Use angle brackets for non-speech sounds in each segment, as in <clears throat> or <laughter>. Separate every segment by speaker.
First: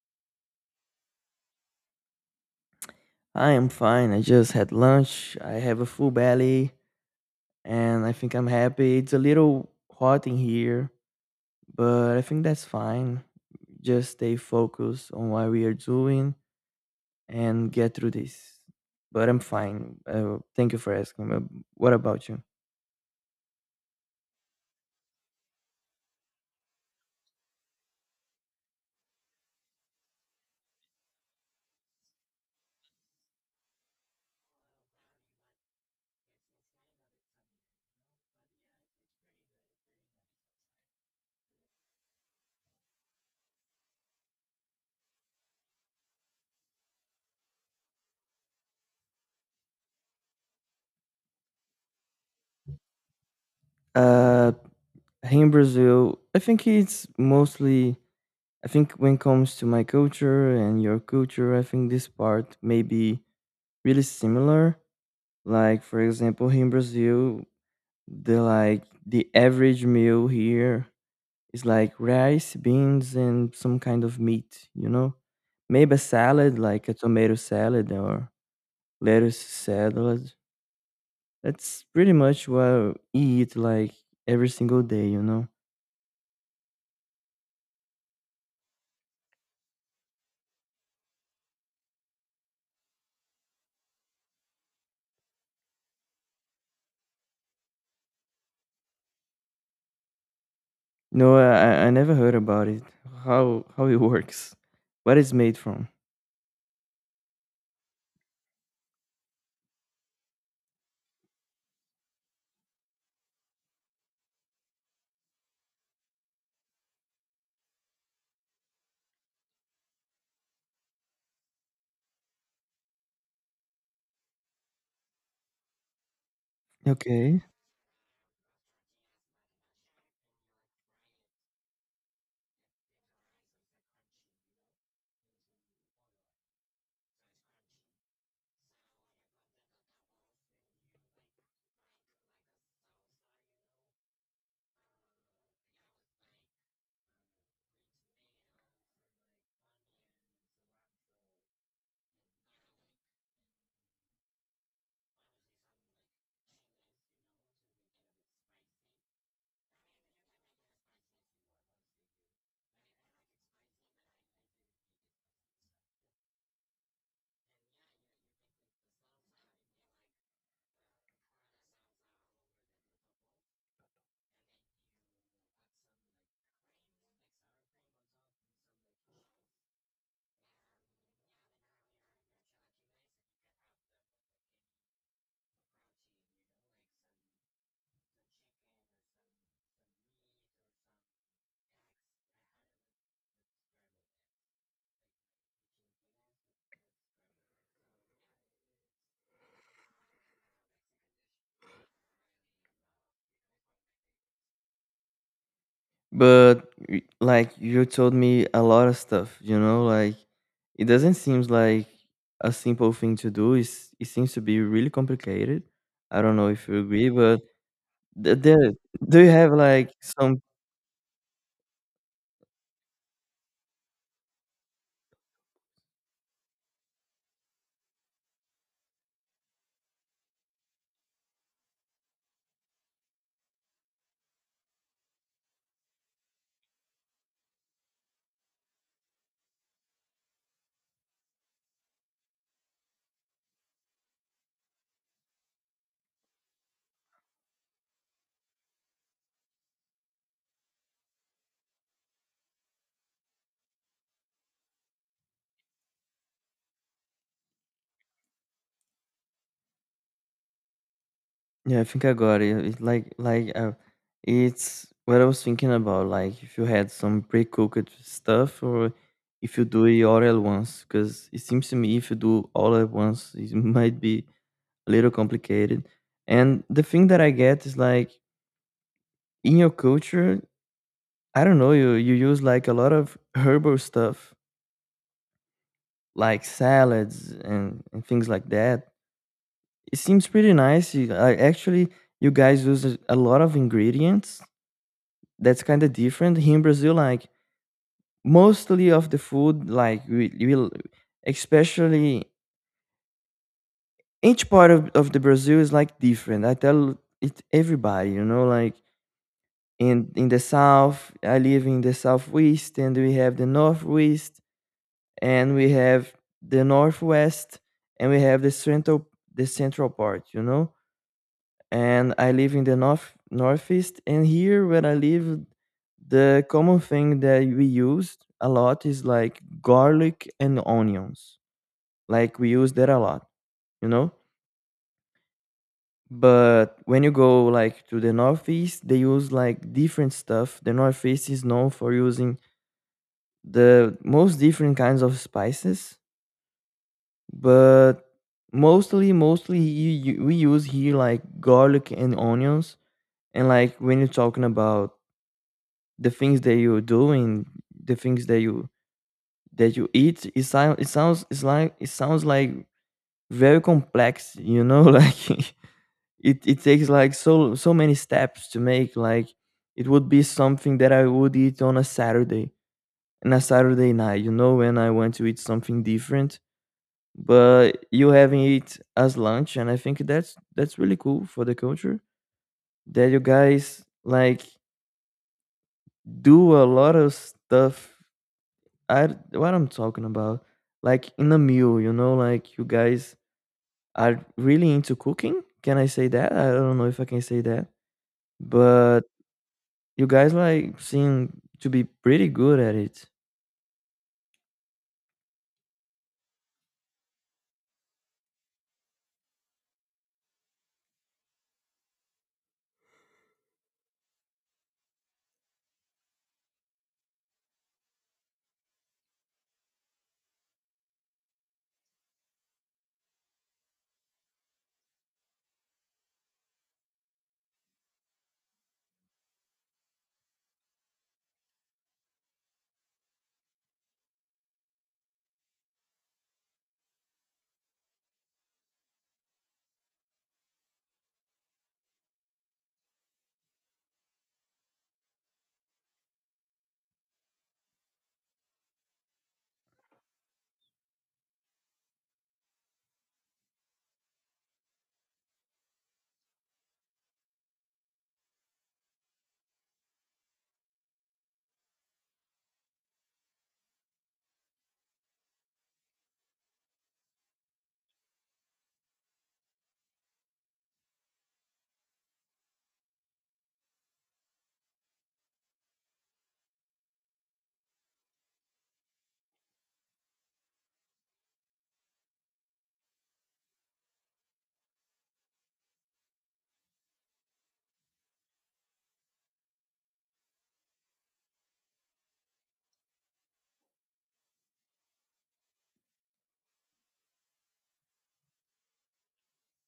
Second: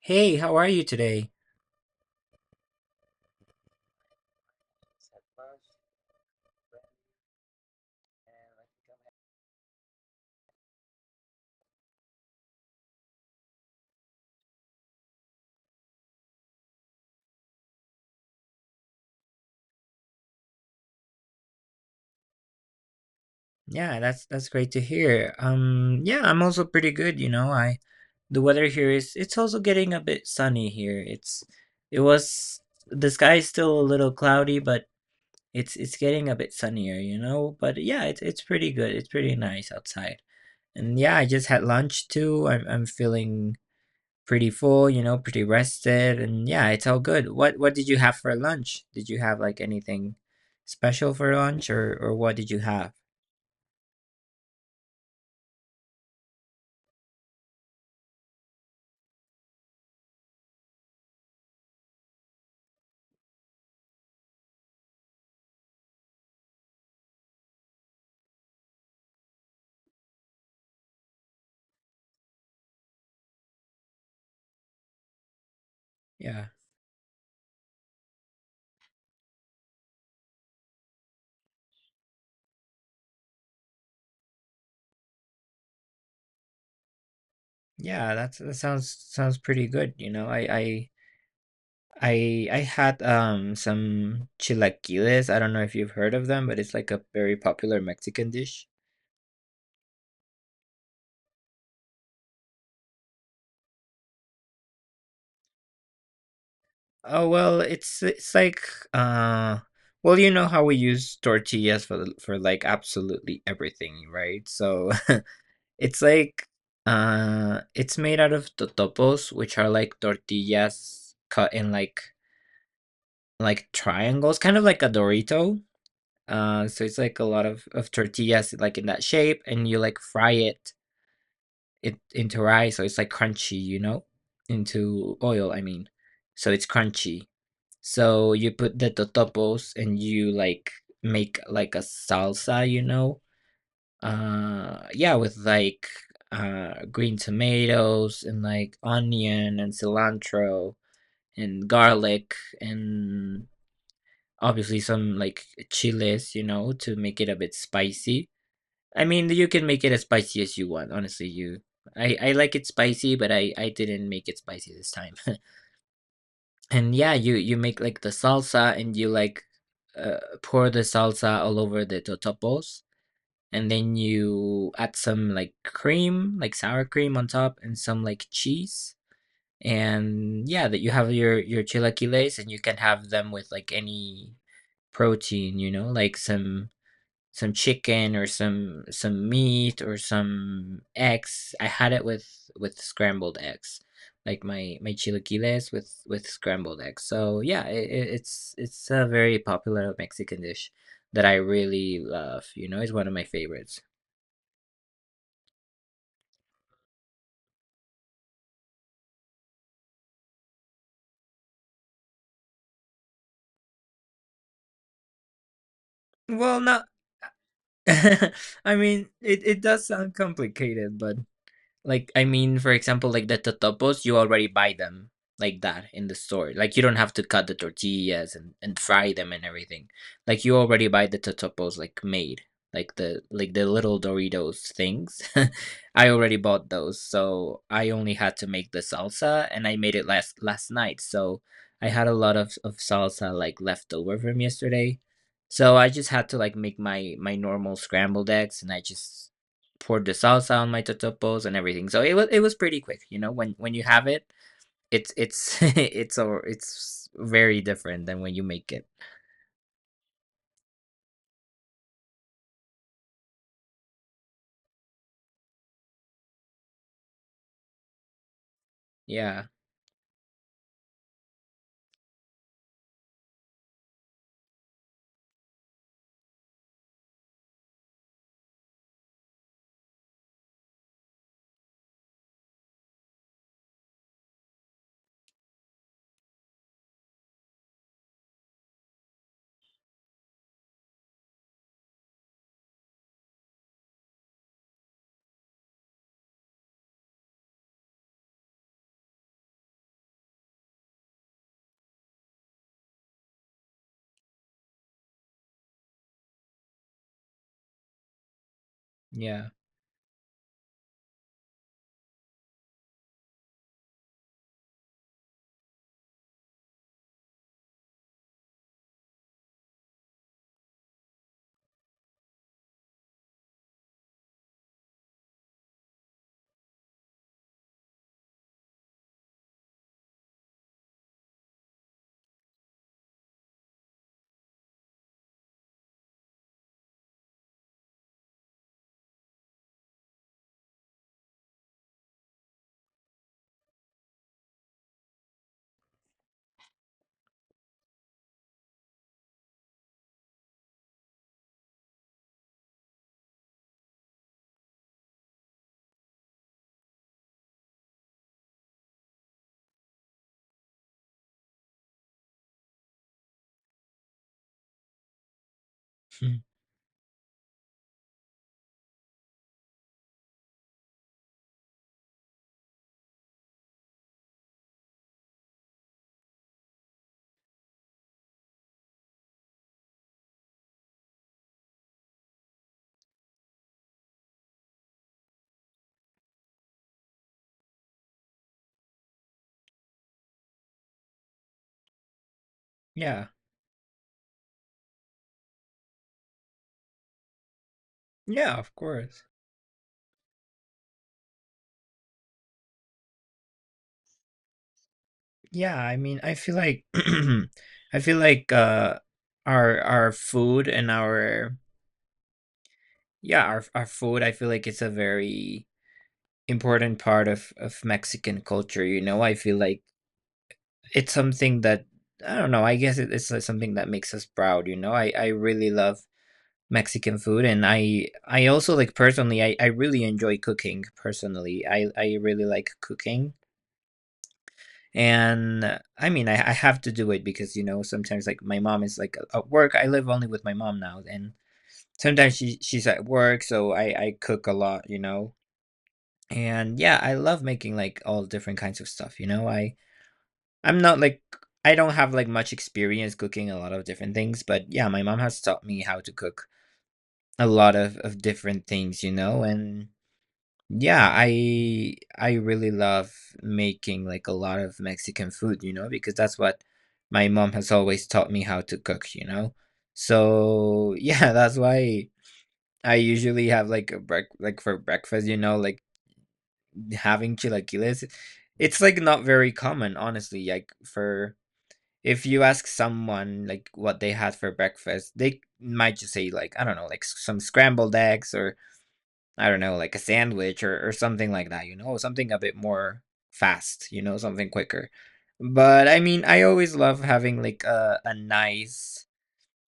Speaker 1: Hey, how are you today?
Speaker 2: I am fine. I just had lunch. I have a full belly and I think I'm happy. It's a little hot in here, but I think that's fine. Just stay focused on what we are doing and get through this. But I'm fine. Thank you for asking. But what about you?
Speaker 1: Yeah, that's great to hear. Yeah, I'm also pretty good, you know. I The weather here is it's also getting a bit sunny here. It's it was the sky is still a little cloudy, but it's getting a bit sunnier, you know. But yeah, it's pretty good. It's pretty nice outside. And yeah, I just had lunch too. I'm feeling pretty full, you know, pretty rested, and yeah, it's all good. What did you have for lunch? Did you have like anything special for lunch, or what did you have?
Speaker 2: Uh, Here in Brazil, I think it's mostly. I think when it comes to my culture and your culture, I think this part may be really similar. Like for example, here in Brazil, the average meal here is like rice, beans, and some kind of meat. You know, maybe a
Speaker 1: Yeah,
Speaker 2: salad like a tomato salad or lettuce salad. That's pretty much what I eat like every single day. You know.
Speaker 1: yeah, that sounds pretty good. I had some chilaquiles. I don't know if you've heard of them, but it's like a very popular Mexican dish.
Speaker 2: No, I never heard about it. How it works? What it's made from?
Speaker 1: Oh well, it's like uh. Well, you know how we use tortillas for like absolutely everything, right? So It's like it's made out of totopos, which are like tortillas cut in like triangles, kind of like a Dorito. So it's like a
Speaker 2: Okay.
Speaker 1: lot of tortillas like in that shape and you like fry it into rice so it's like crunchy, you know? Into oil, I mean. So it's crunchy. So you put the totopos and you like make like a salsa, you know? Yeah, with like green tomatoes and like onion and cilantro and garlic and obviously some like chiles, you know, to make it a bit spicy. I mean, you can make it as spicy as you want. Honestly, you I like it spicy, but I didn't make it spicy this time. <laughs> And yeah, you make like the salsa and you like pour the salsa all over the totopos and then you add some like cream, like sour cream on top, and some like cheese. And yeah, that you have your chilaquiles, and you can have them with like any protein, you know, like some chicken or some meat or some eggs. I had it with scrambled eggs, like my chilaquiles with scrambled eggs. So yeah, it's a very popular Mexican dish that I really love. You know, it's one of my favorites.
Speaker 2: But like you told me a lot of stuff, you know, like it doesn't seem like a simple thing to do. It's, it seems to be really complicated. I don't know
Speaker 1: Well,
Speaker 2: if you
Speaker 1: not.
Speaker 2: agree, but
Speaker 1: <laughs>
Speaker 2: there,
Speaker 1: I mean,
Speaker 2: do you
Speaker 1: it,
Speaker 2: have
Speaker 1: it does
Speaker 2: like
Speaker 1: sound
Speaker 2: some?
Speaker 1: complicated, but like, I mean, for example, like the totopos, you already buy them like that in the store. Like, you don't have to cut the tortillas and fry them and everything. Like, you already buy the totopos like made, like the little Doritos things. <laughs> I already bought those, so I only had to make the salsa, and I made it last night. So I had a lot of salsa like left over from yesterday. So I just had to like make my normal scrambled eggs, and I just poured the salsa on my totopos and everything. So it was pretty quick. You know, when you have it, it's <laughs> it's very different than when you make it.
Speaker 2: Yeah, I think I got it. It's like it's what I was thinking about. Like if you had some pre-cooked stuff, or
Speaker 1: Yeah,
Speaker 2: if you do it all at once, because it seems to me if you do all at once, it <laughs> might be a little complicated. And the thing that I get is like in your culture, I don't know, you use like a lot of herbal stuff, like salads and things like that. It seems pretty nice. You, I actually, you guys use a lot of ingredients. That's kind of different here in Brazil. Like mostly of the food, like we will, especially each part of the Brazil is like different. I tell it everybody, you know, like
Speaker 1: yeah.
Speaker 2: in the south, I live in the southwest, and we have the northwest, and we have the northwest, and we have the central, the central part, you know. And I live in the north northeast, and here where I live, the common thing that we used a lot is like garlic and onions. Like we use that a lot, you know. But when you go like to the northeast, they use like different stuff. The northeast is known for using the most different kinds of spices, but mostly we use here like garlic and onions. And like when you're talking about the things that you do and the things that you eat, it sounds like very complex, you know, <laughs> like
Speaker 1: Hmm.
Speaker 2: it takes like so many steps to make like it would be something that I would eat on a Saturday night, you know, when I want to eat something different. But you having it as lunch, and I think that's really cool for the culture, that you guys like do a lot of stuff. I what i'm talking about, like in a meal, you know, like you guys
Speaker 1: Yeah,
Speaker 2: are really into cooking. Can I say that? I don't know if I can say that,
Speaker 1: yeah. Of
Speaker 2: but
Speaker 1: course.
Speaker 2: you guys like seem to be pretty good at it.
Speaker 1: Yeah, I mean, I feel like <clears throat> I feel like our food and our yeah our food. I feel like it's a very important part of Mexican culture. You know, I feel like it's something that I don't know, I guess it it's, like, something that makes us proud, you know? I really love Mexican food, and I also, like, personally, I really enjoy cooking, personally. I really like cooking, and, I mean, I have to do it because, you know, sometimes, like, my mom is, like, at work. I live only with my mom now, and sometimes she's at work, so I cook a lot, you know? And, yeah, I love making, like, all different kinds of stuff, you know? I I'm not like I don't have like much experience cooking a lot of different things, but yeah, my mom has taught me how to cook a lot of different things, you know, and yeah, I really love making like a lot of Mexican food, you know, because that's what my mom has always taught me how to cook, you know. So yeah, <laughs> that's why I usually have like a break like for breakfast, you know, like having chilaquiles. It's like not very common, honestly, like for if you ask someone like what they had for breakfast, they might just say like I don't know, like some scrambled eggs or I don't know, like a sandwich or something like that, you know, something a bit more fast, you know, something quicker. But I mean, I always love having like a nice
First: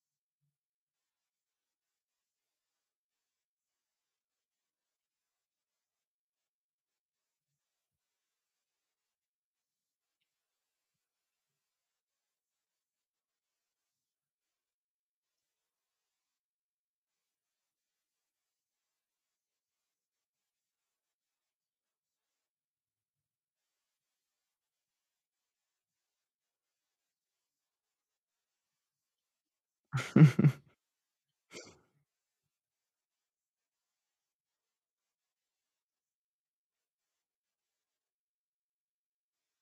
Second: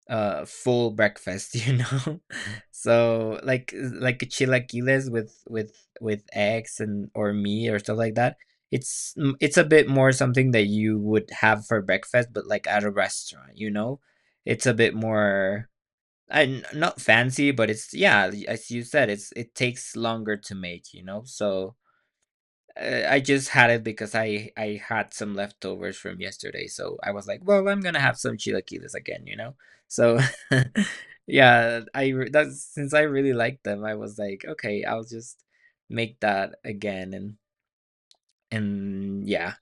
Speaker 1: full breakfast, you know. <laughs> So like chilaquiles with eggs and or meat or stuff like that, it's it's a bit more something that you would have for breakfast but like at a restaurant, you know. It's a bit more and not fancy, but it's yeah, as you said, it's it takes longer to make, you know. So I just had it because I had some leftovers from yesterday, so I was like, well, I'm gonna have some chilaquiles again, you know. So <laughs>
Speaker 2: <laughs>
Speaker 1: yeah, that's since I really liked them, I was like, okay, I'll just make that again, and yeah,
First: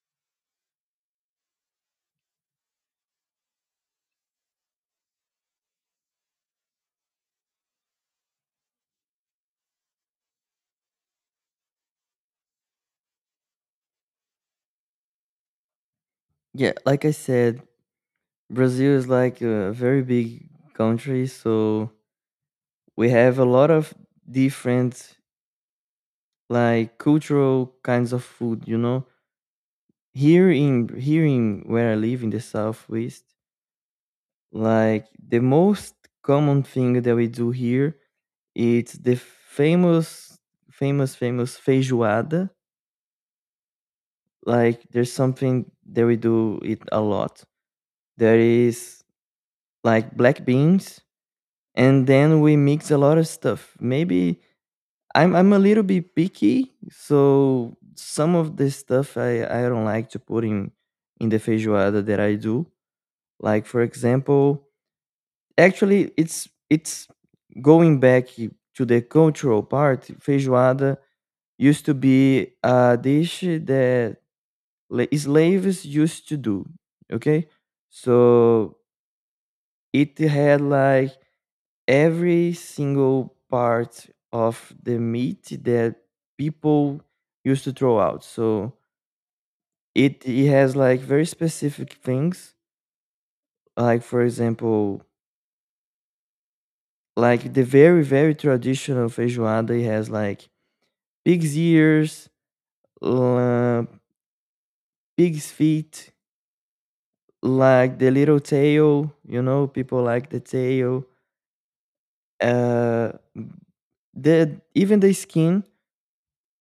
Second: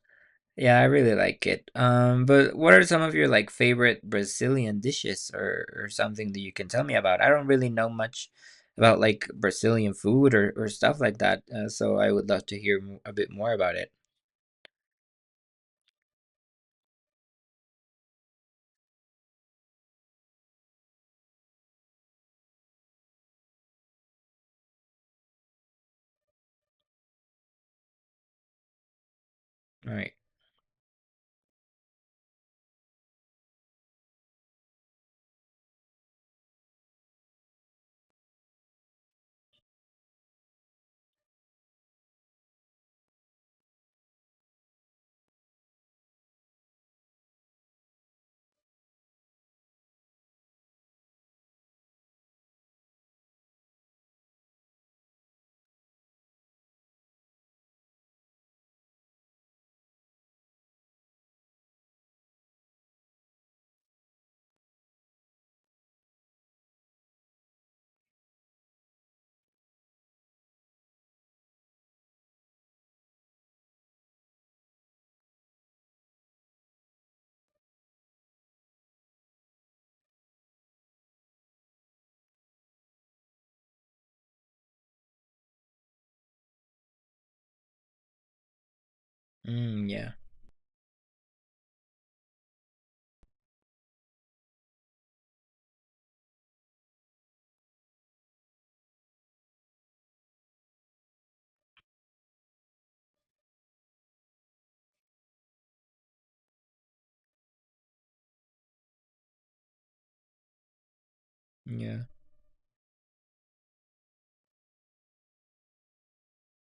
Speaker 1: yeah, I really like it. But what are some of your like favorite Brazilian dishes or something that you can tell me about? I don't really know much about like Brazilian food or stuff like that. So I would love to hear a bit more about it.
Speaker 2: Yeah, like I said, Brazil is like a very big country, so we have a lot of different like cultural kinds of food, you know.
Speaker 1: Right.
Speaker 2: Here in where I live in the southwest, like the most common thing that we do here, it's the famous famous feijoada. Like there's something that we do it a lot. There is like black beans, and then we mix a lot of stuff. Maybe I'm a little bit picky, so some of the stuff I don't like to put in the feijoada that I do. Like for example, actually it's going back to the cultural part. Feijoada used to be a dish that slaves used to do. Okay, so it had like every single part of the meat that people used to throw out. So
Speaker 1: Mm, yeah.
Speaker 2: it has like very specific things. Like for example, like the very traditional feijoada it has like pig's ears, uh, pig's feet, like the little tail. You know, people like the tail.
Speaker 1: Yeah.
Speaker 2: Uh, the even the skin.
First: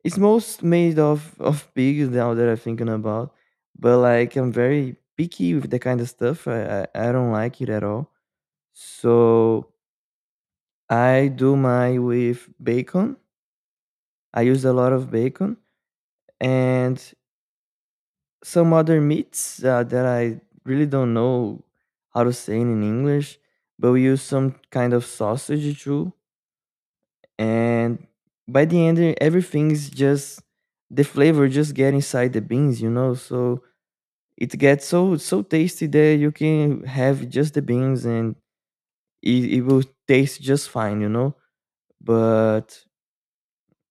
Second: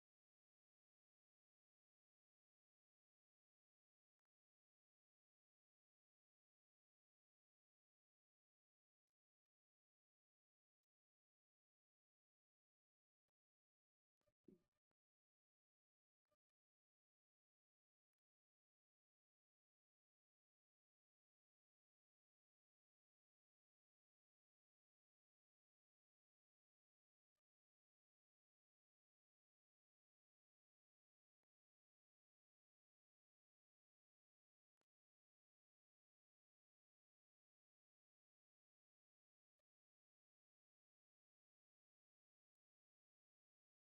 Speaker 2: It's most made of pigs now that I'm thinking about, but like I'm very picky with the kind of stuff. I, I don't like it at all. So I do mine with bacon. I use a lot of bacon and some other meats that I really don't know how to say it in English. But we use some kind of sausage too, and by the end, everything's just the flavor just get inside the beans, you know. So it gets so tasty that you can have just the beans and it will taste just fine, you know. But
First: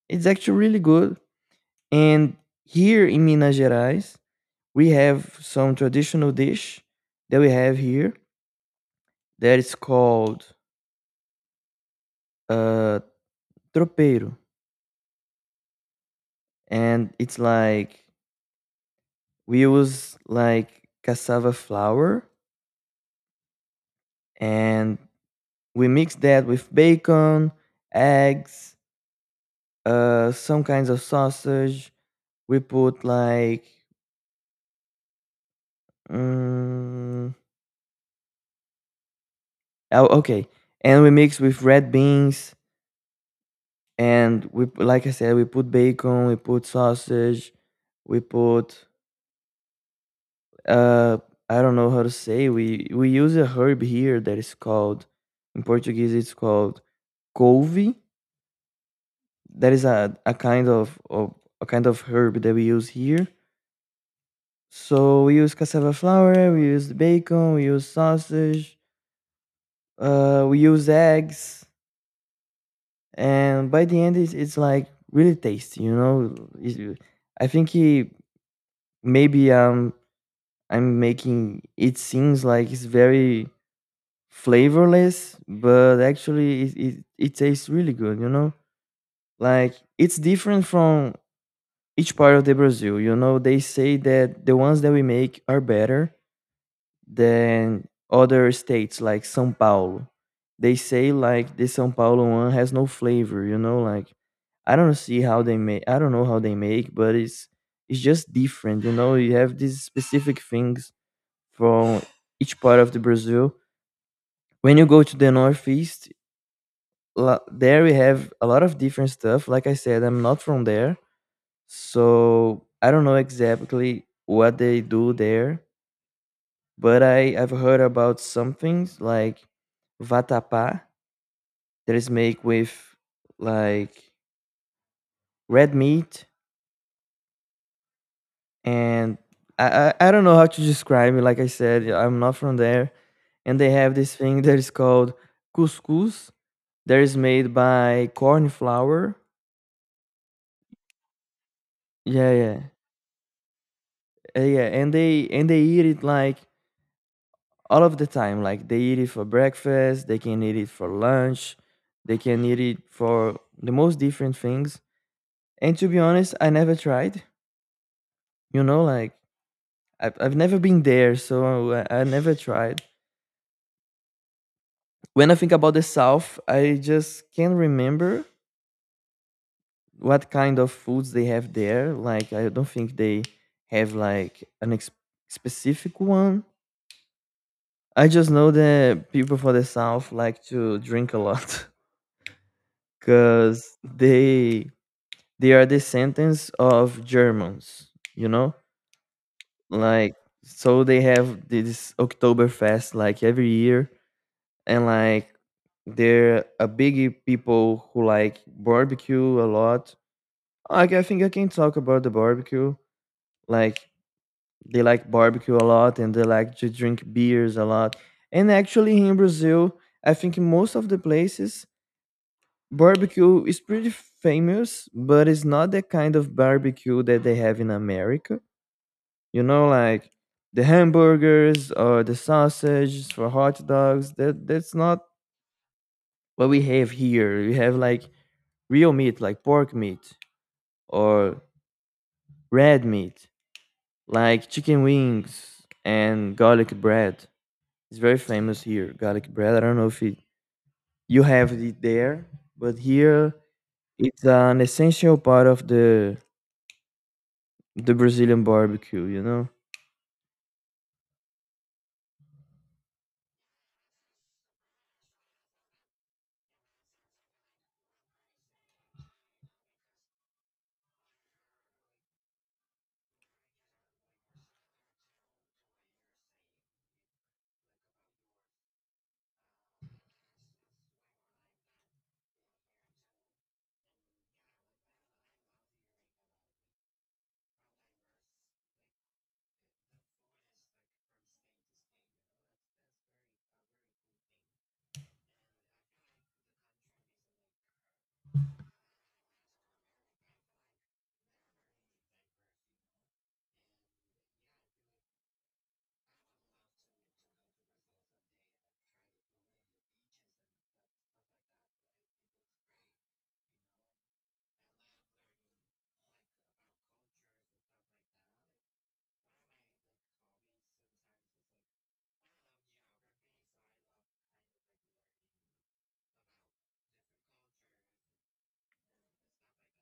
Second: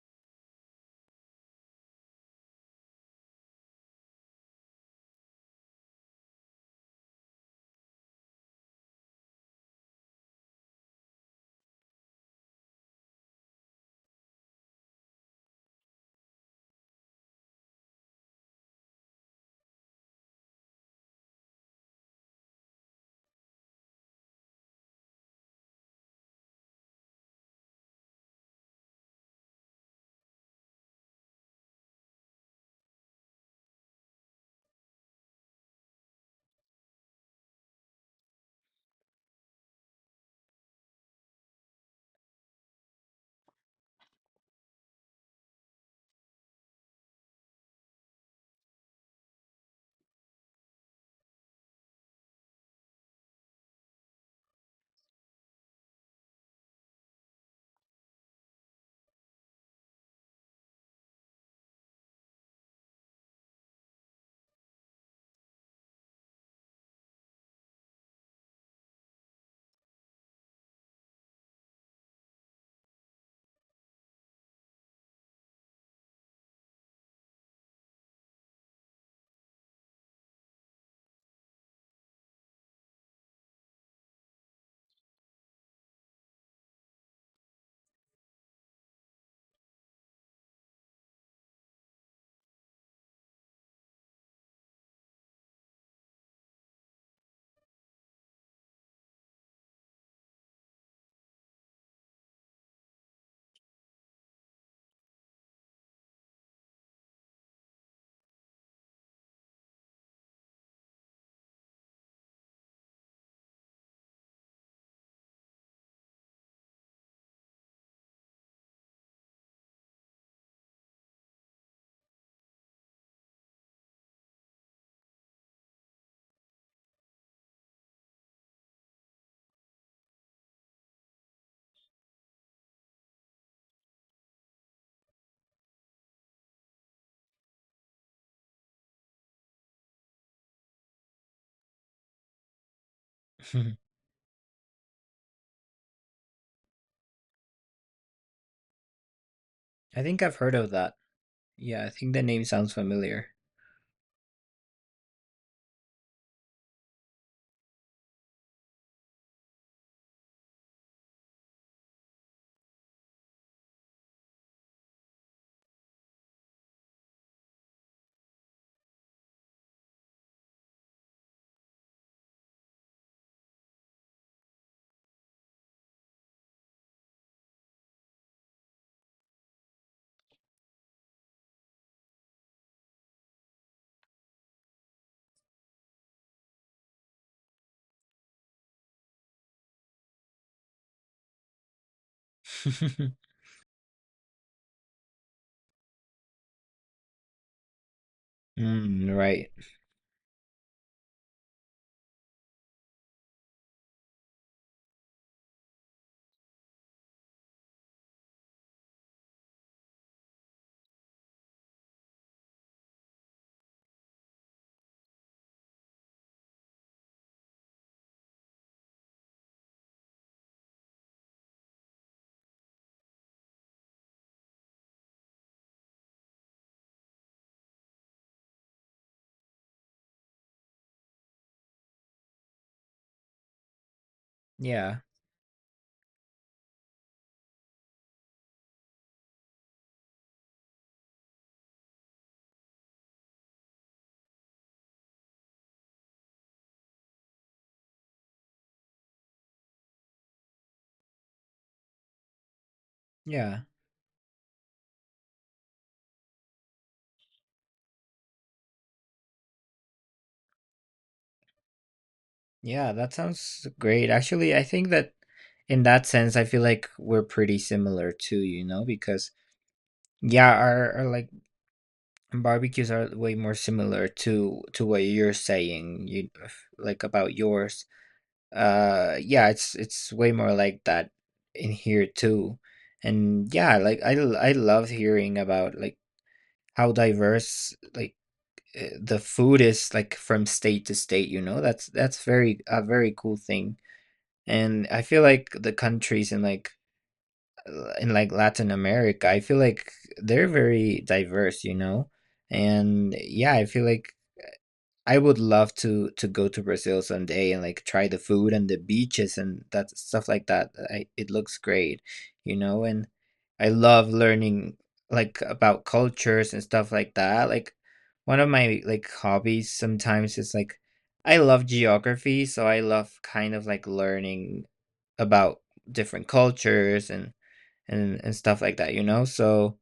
Speaker 2: it's actually really good. And here in Minas Gerais we have some traditional dish that we have here that is called uh tropeiro, and it's like we use like cassava flour, and we mix that with bacon, eggs, some kinds of sausage. We put like mm, oh, okay, and we mix with red beans, and we like I said, we put bacon, we put sausage, we put uh I don't know how to say, we use a herb here that is called in Portuguese, it's called couve. That is a kind of a kind of herb that we use here. So we use cassava flour, we use bacon, we use sausage, we use eggs, and by the end it's like really tasty, you know. It's- I think he, maybe I'm making it seems like it's very flavorless, but actually it, it tastes really good, you know. Like it's different from each part of the Brazil, you know. They say that the ones that we make are better than other states like São Paulo. They say like the São Paulo one has no flavor, you know, like I don't see how they make, I don't know how they make, but it's just different, you know. You have these specific things from each part of the Brazil. When you go to the northeast, there we have a lot of different stuff. Like I said, I'm not from there, so I don't know exactly what they do there. But I I've heard about some things like vatapá, that is made with like red meat, and I, I don't know how to describe it. Like I said, I'm not from there, and they have
Speaker 1: <laughs>
Speaker 2: this thing that is called couscous, that is made by corn flour.
Speaker 1: I think I've heard of that. Yeah, I think the
Speaker 2: Yeah,
Speaker 1: name
Speaker 2: yeah.
Speaker 1: sounds familiar.
Speaker 2: Yeah. And they eat it like all of the time. Like they eat it for breakfast, they can eat it for lunch, they can eat it for the most different things. And to be honest, I never tried. You know, like I've never been there, so I never tried. When I think about the South, I just can't remember what kind of foods they have there. Like I don't think they have like specific one. I just know that people from the South like to drink a lot <laughs>
Speaker 1: <laughs>
Speaker 2: because they are descendants of Germans. You know,
Speaker 1: Mm, right.
Speaker 2: like so they have this Oktoberfest like every year, and like they are a big people who like barbecue a lot. I think I can talk about the barbecue. Like they like barbecue a lot, and they like to drink beers a lot. And actually here in Brazil, I think in most of the places barbecue is pretty famous, but it's not the kind of barbecue that they have in America. You know, like the hamburgers or the sausages for hot dogs. That that's
Speaker 1: Yeah.
Speaker 2: not what we have here. We have like real meat like pork meat or red meat, like chicken wings, and garlic bread. It's very famous here, garlic bread. I don't know if it, you have it there, but here
Speaker 1: Yeah.
Speaker 2: it's an essential part of the Brazilian barbecue, you know?
Speaker 1: Yeah, that sounds great. Actually, I think that in that sense, I feel like we're pretty similar too, you know, because yeah, our like barbecues are way more similar to what you're saying, you like about yours. Yeah, it's way more like that in here too. And yeah, like I love hearing about like how diverse like the food is like from state to state, you know. That's very a very cool thing. And I feel like the countries in like Latin America, I feel like they're very diverse, you know. And yeah, I feel like I would love to go to Brazil someday and like try the food and the beaches and that stuff like that. I, it looks great, you know, and I love learning like about cultures and stuff like that. Like one of my like hobbies sometimes is like I love geography, so I love kind of like learning about different cultures and and stuff like that, you know? So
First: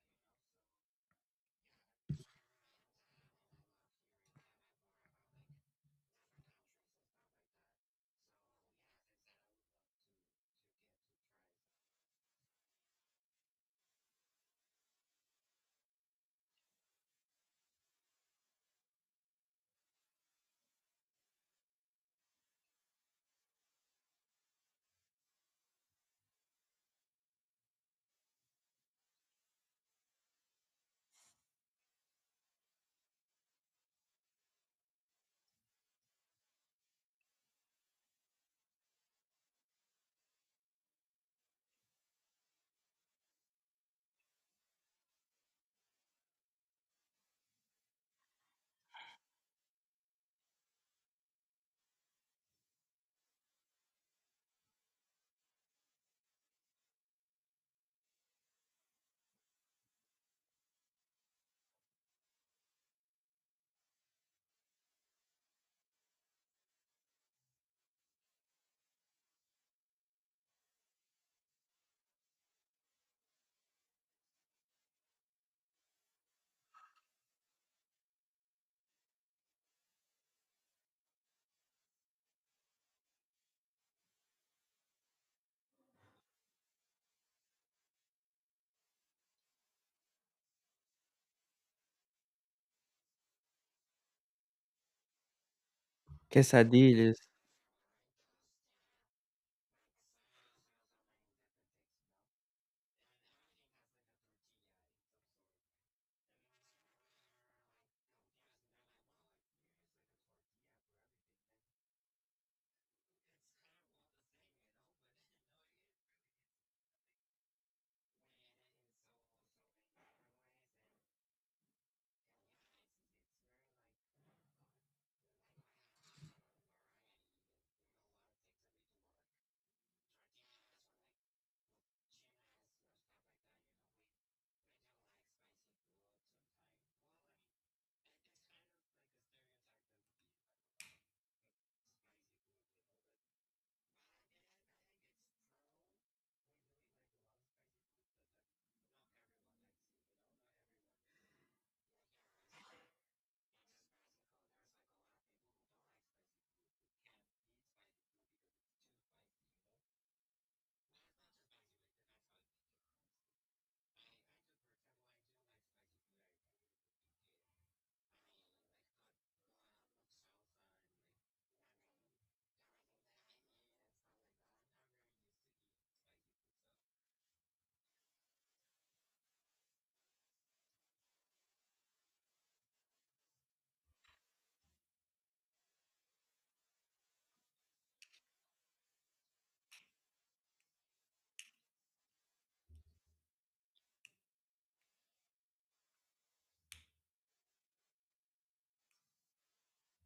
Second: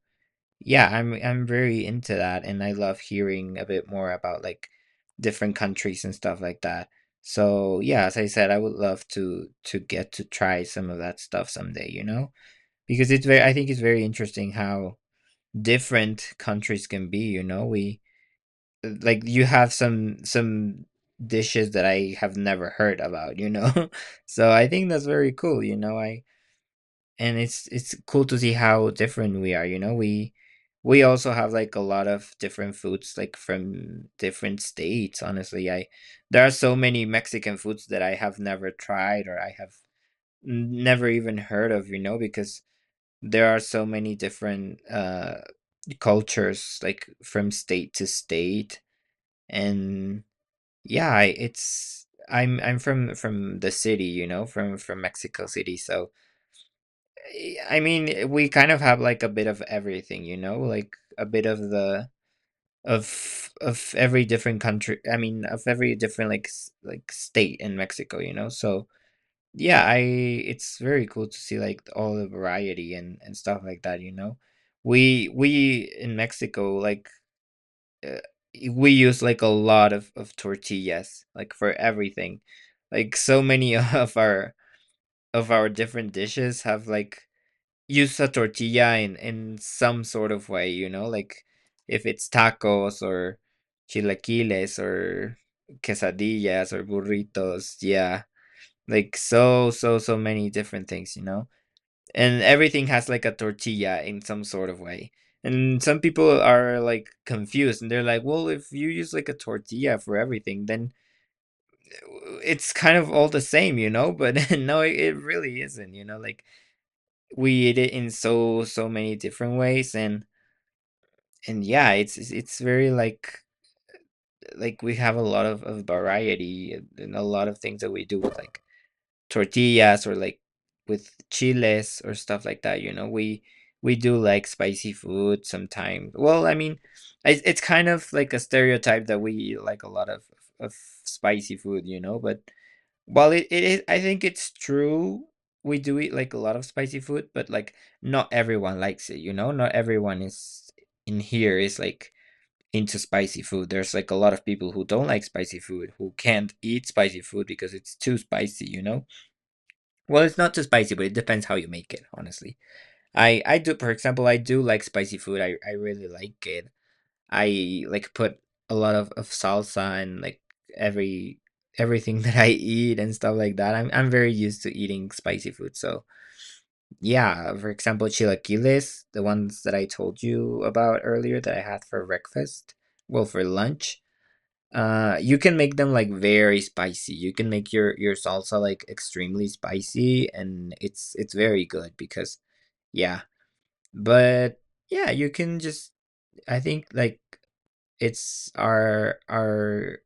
Speaker 1: yeah, I'm very into that and I love hearing a bit more about like different countries and stuff like that. So, yeah, as I said, I would love to get to try some of that stuff someday, you know? Because it's very I think it's very interesting how different countries can be, you know? We like you have some dishes that I have never heard about, you know? <laughs> So, I think that's very cool, you know? I and it's cool to see how different we are, you know. We also have like a lot of different foods like from different states, honestly. I there are so many Mexican foods that I have never tried or I have never even heard of, you know, because there are so many different cultures like from state to state. And yeah, I it's I'm from the city, you know, from Mexico City. So I mean, we kind of have like a bit of everything, you know, like a bit of the of every different country. I mean, of every different like like state in Mexico, you know. So yeah, I it's very cool to see like all the variety and stuff like that, you know. We in Mexico like uh, we use like a lot of tortillas like for everything. Like so many <laughs> of our different dishes have like use a tortilla in some sort of way, you know, like if it's tacos or chilaquiles or quesadillas or
Speaker 2: Quesadillas.
Speaker 1: burritos, yeah. Like so many different things, you know. And everything has like a tortilla in some sort of way. And some people are like confused and they're like, "Well, if you use like a tortilla for everything, then it's kind of all the same, you know?" But <laughs> no, it really isn't, you know? Like we eat it in so many different ways. And And yeah, it's it's very like, we have a lot of variety, and a lot of things that we do with like tortillas, or like with chiles or stuff like that, you know. We We do like spicy food sometimes. Well, I mean, it's kind of like a stereotype that we eat like a lot of spicy food, you know? But well, it is. I think it's true. We do eat like a lot of spicy food, but like not everyone likes it, you know? Not everyone is in here is like into spicy food. There's like a lot of people who don't like spicy food, who can't eat spicy food because it's too spicy, you know? Well, it's not too spicy, but it depends how you make it, honestly. I do. For example, I do like spicy food. I really like it. I like put a lot of salsa and like every everything <laughs> that I eat and stuff like that. I'm very used to eating spicy food. So yeah, for example, chilaquiles, the ones that I told you about earlier that I had for breakfast, well for lunch. You can make them like very spicy. You can make your salsa like extremely spicy, and it's very good because yeah. But yeah, you can just I think like it's our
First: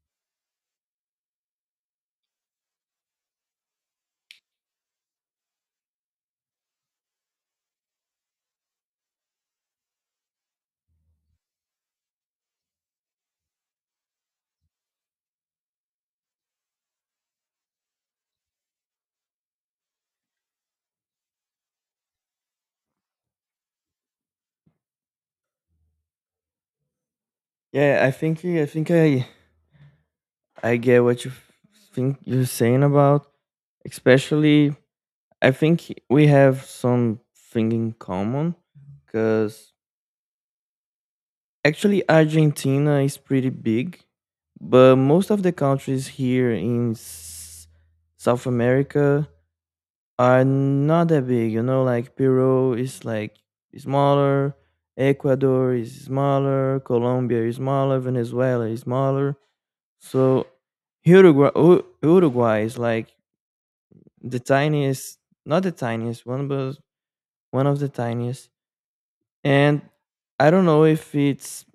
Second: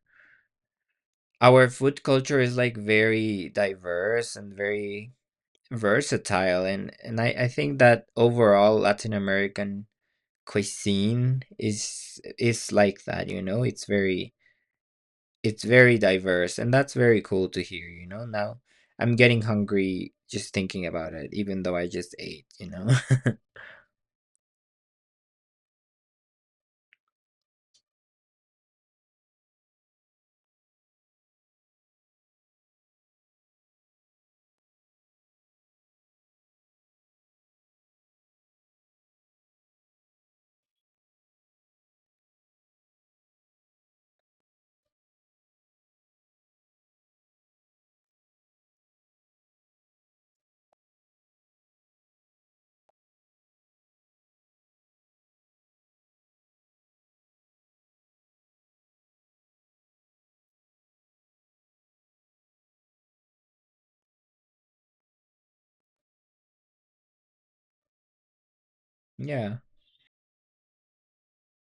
Speaker 1: food culture is like very diverse and very versatile, and I think that overall Latin American cuisine is like that, you know? It's very diverse, and that's very cool to hear, you know? Now I'm getting hungry just thinking about it, even though I just ate, you know?
Speaker 2: Yeah, I get what you think you're saying about, especially I think we have something in common because actually Argentina is pretty big, but most of the countries here in South America are not that big. You know, like Peru is like smaller, Ecuador is smaller, Colombia is smaller, Venezuela is smaller. So Uruguay, Uruguay is like the tiniest, not the tiniest one, but one of the tiniest.
Speaker 1: <laughs> Yeah.
Speaker 2: And I don't know if it's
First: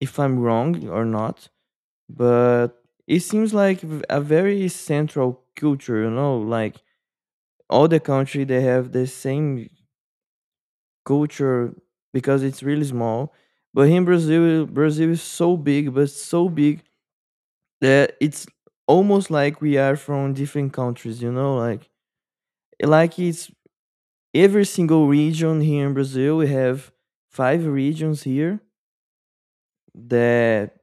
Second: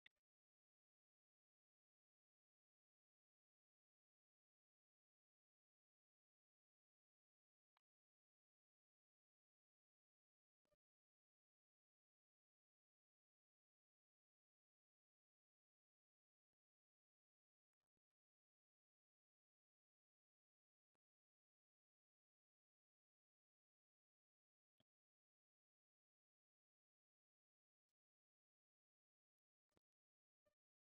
Speaker 2: if I'm wrong or not, but it seems like a very central culture, you know, like all the country they have the same culture because it's really small. But in Brazil, Brazil is so big, but so big that it's almost like we are from different countries, you know, like like it's every single region. Here in Brazil we have five regions here. That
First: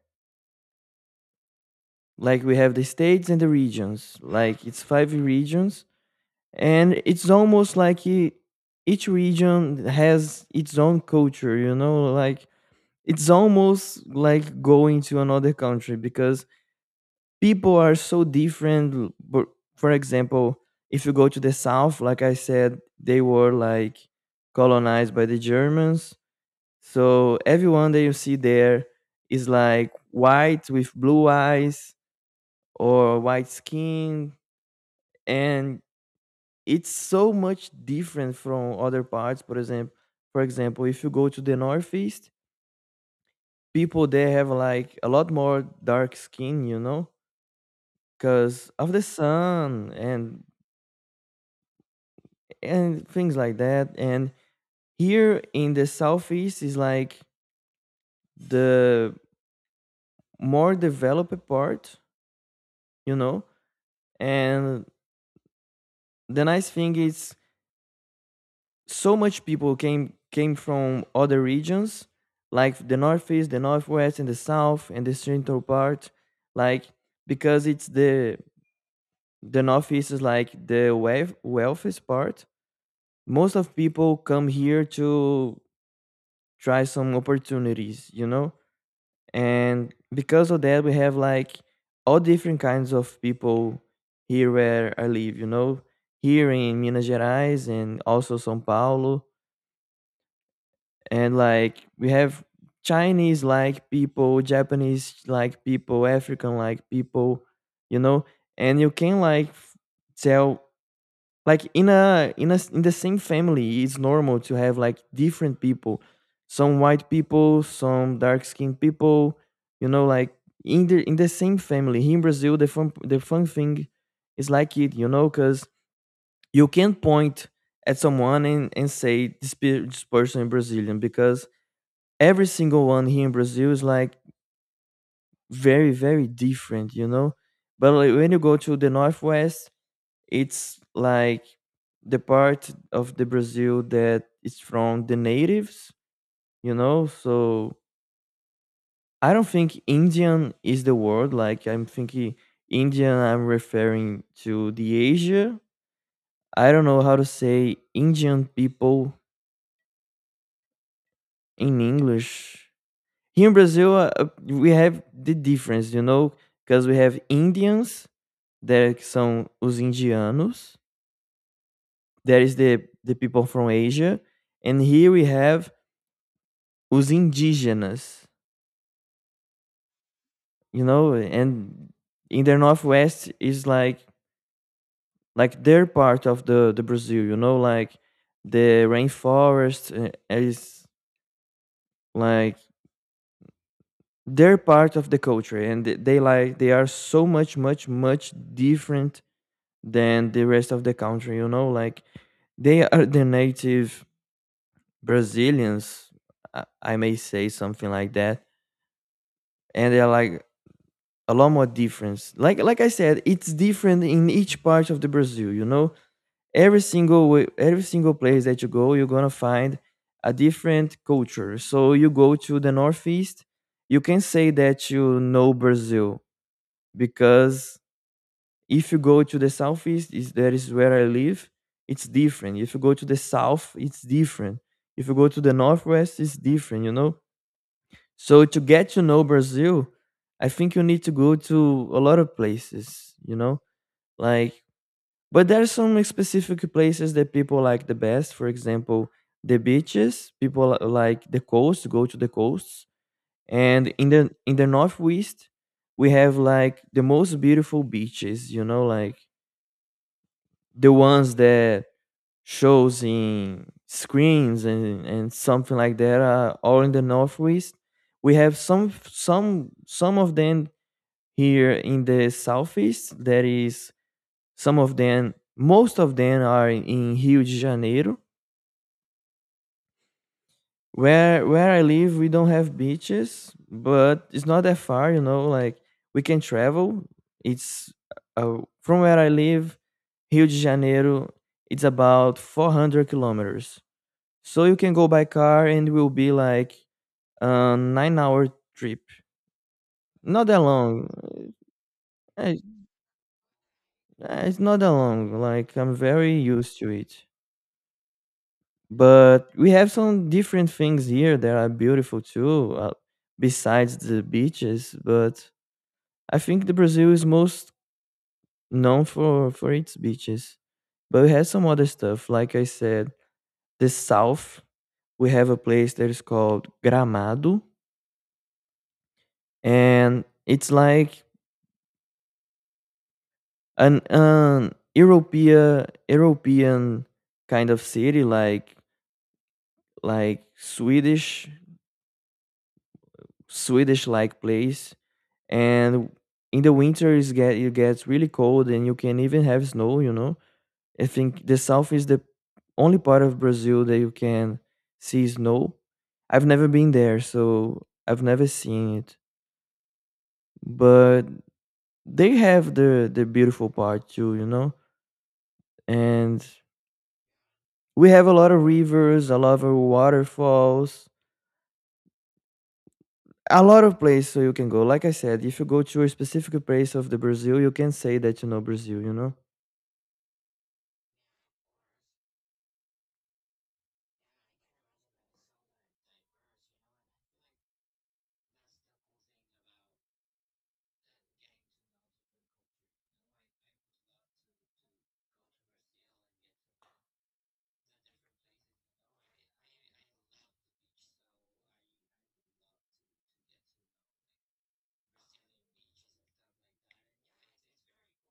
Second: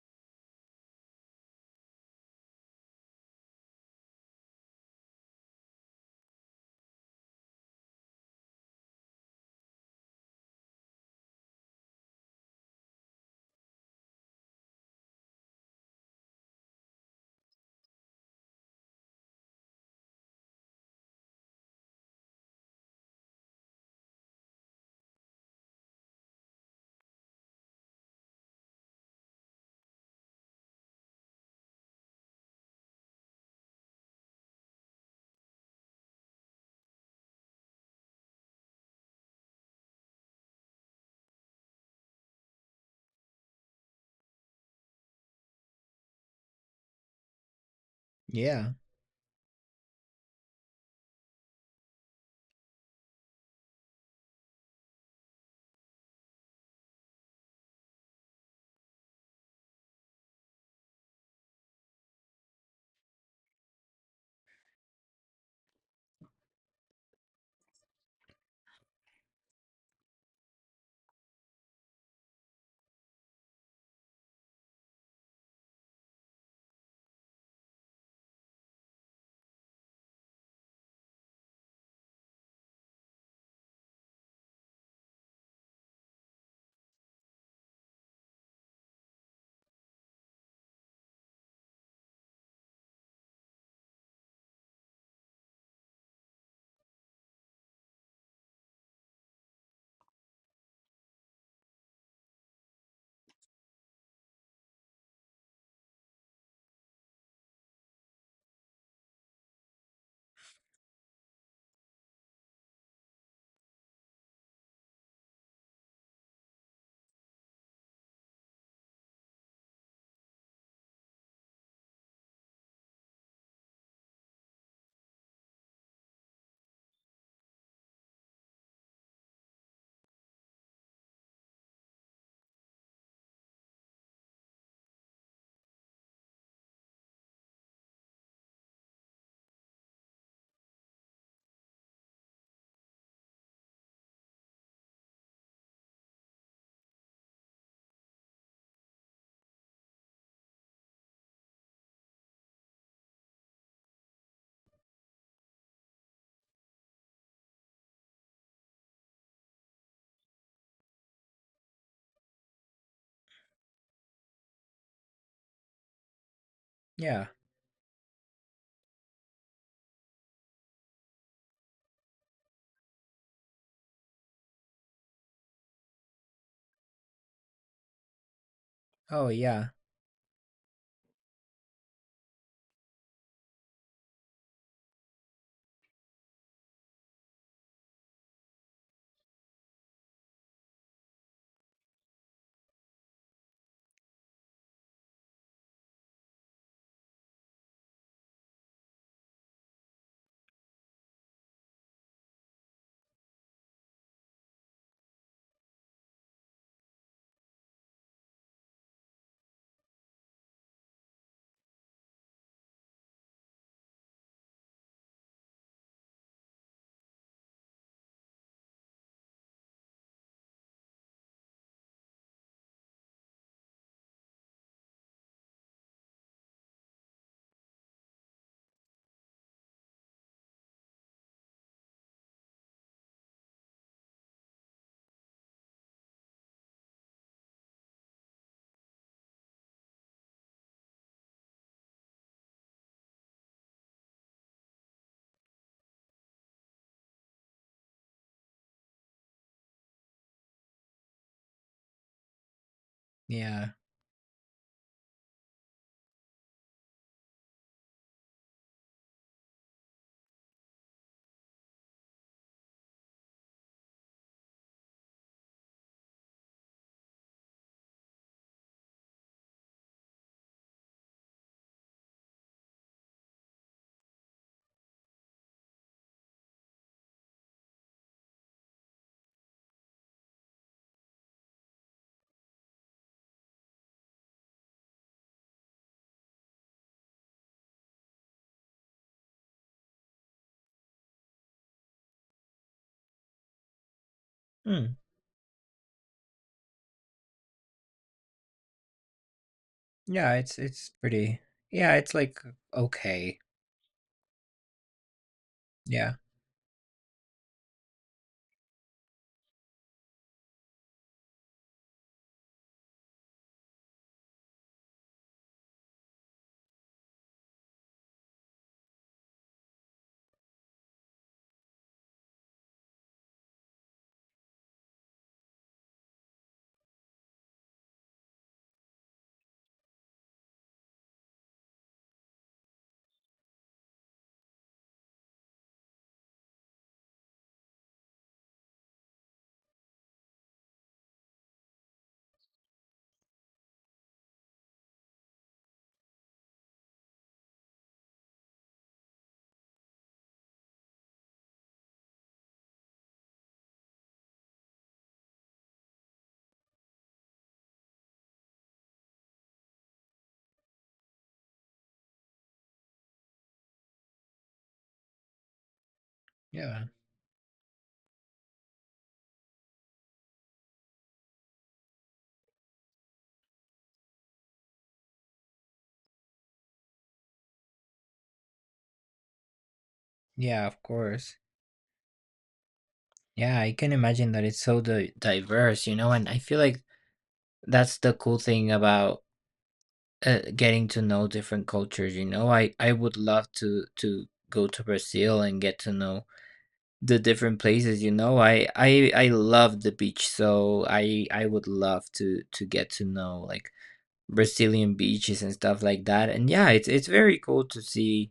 Speaker 2: like we have the states and the regions, like it's five regions, and it's almost like each region has its own culture, you know, like it's almost like going to another country because people are so different but for example, if you go to the south, like I said, they were like colonized by the Germans, so everyone that you see there is like white with blue eyes or white skin. And it's so much different from other parts. For example, if you go to the northeast, people there have like a lot more dark skin, you know, because
Speaker 1: Yeah.
Speaker 2: of the sun and things like that. And here in the southeast is like the more developed part, you know. And the nice thing is so much people came from other regions like the northeast, the northwest, and the south, and the central part, like because it's the northeast is like the wealthiest part. Most of people come here to try some opportunities, you know. And because of that we have like all different kinds of people here where I live, you know, here in Minas Gerais and also sao paulo. And like we have Chinese like people, Japanese like people, African like people, you know. And you can like tell like in a in a in the same family it's normal to have like different people, some white people, some dark skinned people, you know, like in the same family here in Brazil. The fun thing is like it, you know, because you can point at someone and, say this, this person is Brazilian because every single one here in Brazil is like very, very different, you know. But like when you go to the northwest, it's like the part of the Brazil that is from the natives, you know. So I don't think Indian is the word. Like I'm thinking Indian, I'm referring to the Asia. I don't know how to say Indian people in English. Here in Brazil, we have the difference, you know, because we have
Speaker 1: Yeah.
Speaker 2: Indians there que são os indianos. There is the people from Asia, and here we have os indígenas.
Speaker 1: Oh yeah.
Speaker 2: You know, and in the northwest is like their part of the Brazil. You know, like the rainforest is like their part of the culture, and they like they are so much different than the rest of the country. You know, like they are the native Brazilians, I may say something like that, and they're like a lot more difference. Like I said, it's different in each part of the Brazil. You know, every single way, every single place that you go, you're gonna find a different culture. So you go to the northeast, you can say that you know Brazil, because if you go to the southeast, is that is where I live. It's different. If you go to the south, it's different. If you go to the northwest, it's different. You know, so to get to know Brazil, I think you need to go to a lot of places, you know? Like but there are some specific places that people like the best. For example, the beaches, people like the coast, go to the coasts.
Speaker 1: Yeah.
Speaker 2: And in the northwest, we have like the most beautiful beaches, you know, like the ones that shows in screens and something like that, all in the northwest we have some some of them. Here in the southeast that is some of them, most of them are in Rio de Janeiro. Where I live we don't have beaches, but it's not that far, you know, like we can travel. It's from where I live, Rio de Janeiro, it's about 400 kilometers. So you can
Speaker 1: Hmm.
Speaker 2: go by car and will be like a 9-hour trip.
Speaker 1: Yeah,
Speaker 2: Not that
Speaker 1: it's
Speaker 2: long.
Speaker 1: pretty, yeah, it's like,
Speaker 2: Eh,
Speaker 1: okay.
Speaker 2: It's not that long. Like I'm
Speaker 1: Yeah.
Speaker 2: very used to it. But we have some different things here that are beautiful too, besides the beaches. But I think the Brazil is most known for its beaches. But we have some other stuff. Like I said, the south, we have a place that is called Gramado. And it's like an European kind of city, like Swedish like place. And in the winter is get it gets really cold, and you can even have snow, you know. I think the south is the only part of Brazil that you can see snow. I've never been there, so I've never seen it, but they have the beautiful part too, you know. And
Speaker 1: Yeah.
Speaker 2: we have a lot of rivers, a lot of waterfalls, a lot of places so you can go. Like I said, if you go to a specific place of the Brazil, you can say that you know Brazil, you know?
Speaker 1: Yeah, of course. Yeah, I can imagine that it's so di diverse, you know, and I feel like that's the cool thing about, getting to know different cultures, you know? I would love to go to Brazil and get to know the different places, you know? I love the beach, so I would love to get to know, like, Brazilian beaches and stuff like that. And yeah, it's very cool to see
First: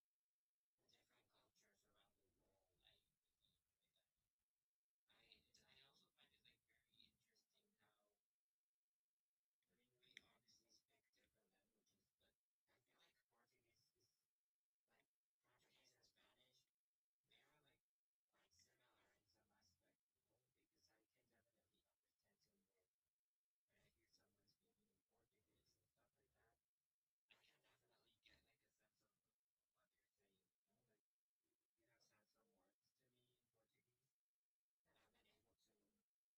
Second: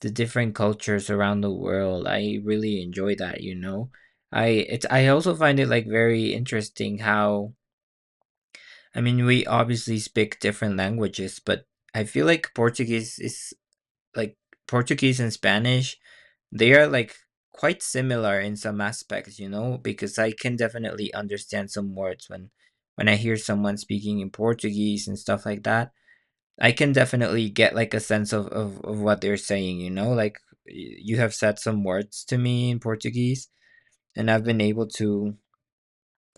Speaker 1: the different cultures around the world. I really enjoy that, you know. I also find it like very interesting how, I mean, we obviously speak different languages, but I feel like Portuguese is like, Portuguese and Spanish, they are like quite similar in some aspects, you know, because I can definitely understand some words when I hear someone speaking in Portuguese and stuff like that. I can definitely get like a sense of what they're saying, you know, like y- you have said some words to me in Portuguese, and I've been able to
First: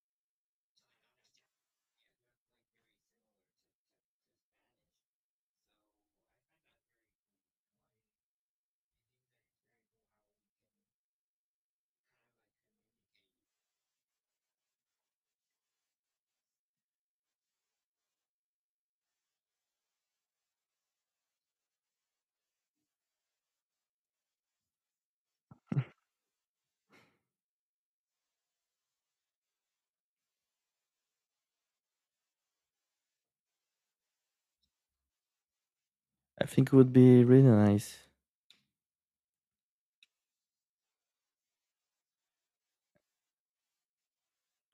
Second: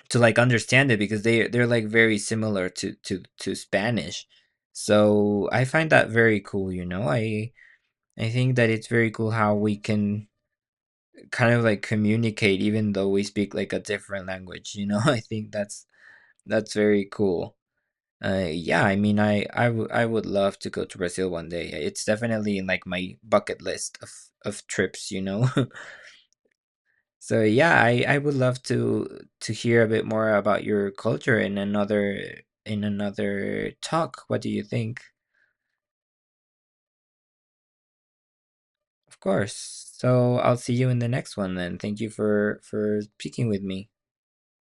Speaker 1: like understand it because they're like very similar to Spanish. So I find that very cool, you know. I think that it's very cool how we can kind of like communicate even though we speak like a different language, you know. <laughs> I think that's very cool. Yeah, I mean, I would love to go to Brazil one day. Yeah, it's definitely in like my bucket list of trips, you know. <laughs> So yeah, I would love to hear a bit more about your culture in another talk. What do you think?
Speaker 2: I think it would be really nice.
Speaker 1: Of course. So I'll see you in the next one then. Thank you for speaking with me.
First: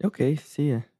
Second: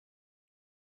Speaker 2: Okay, see ya.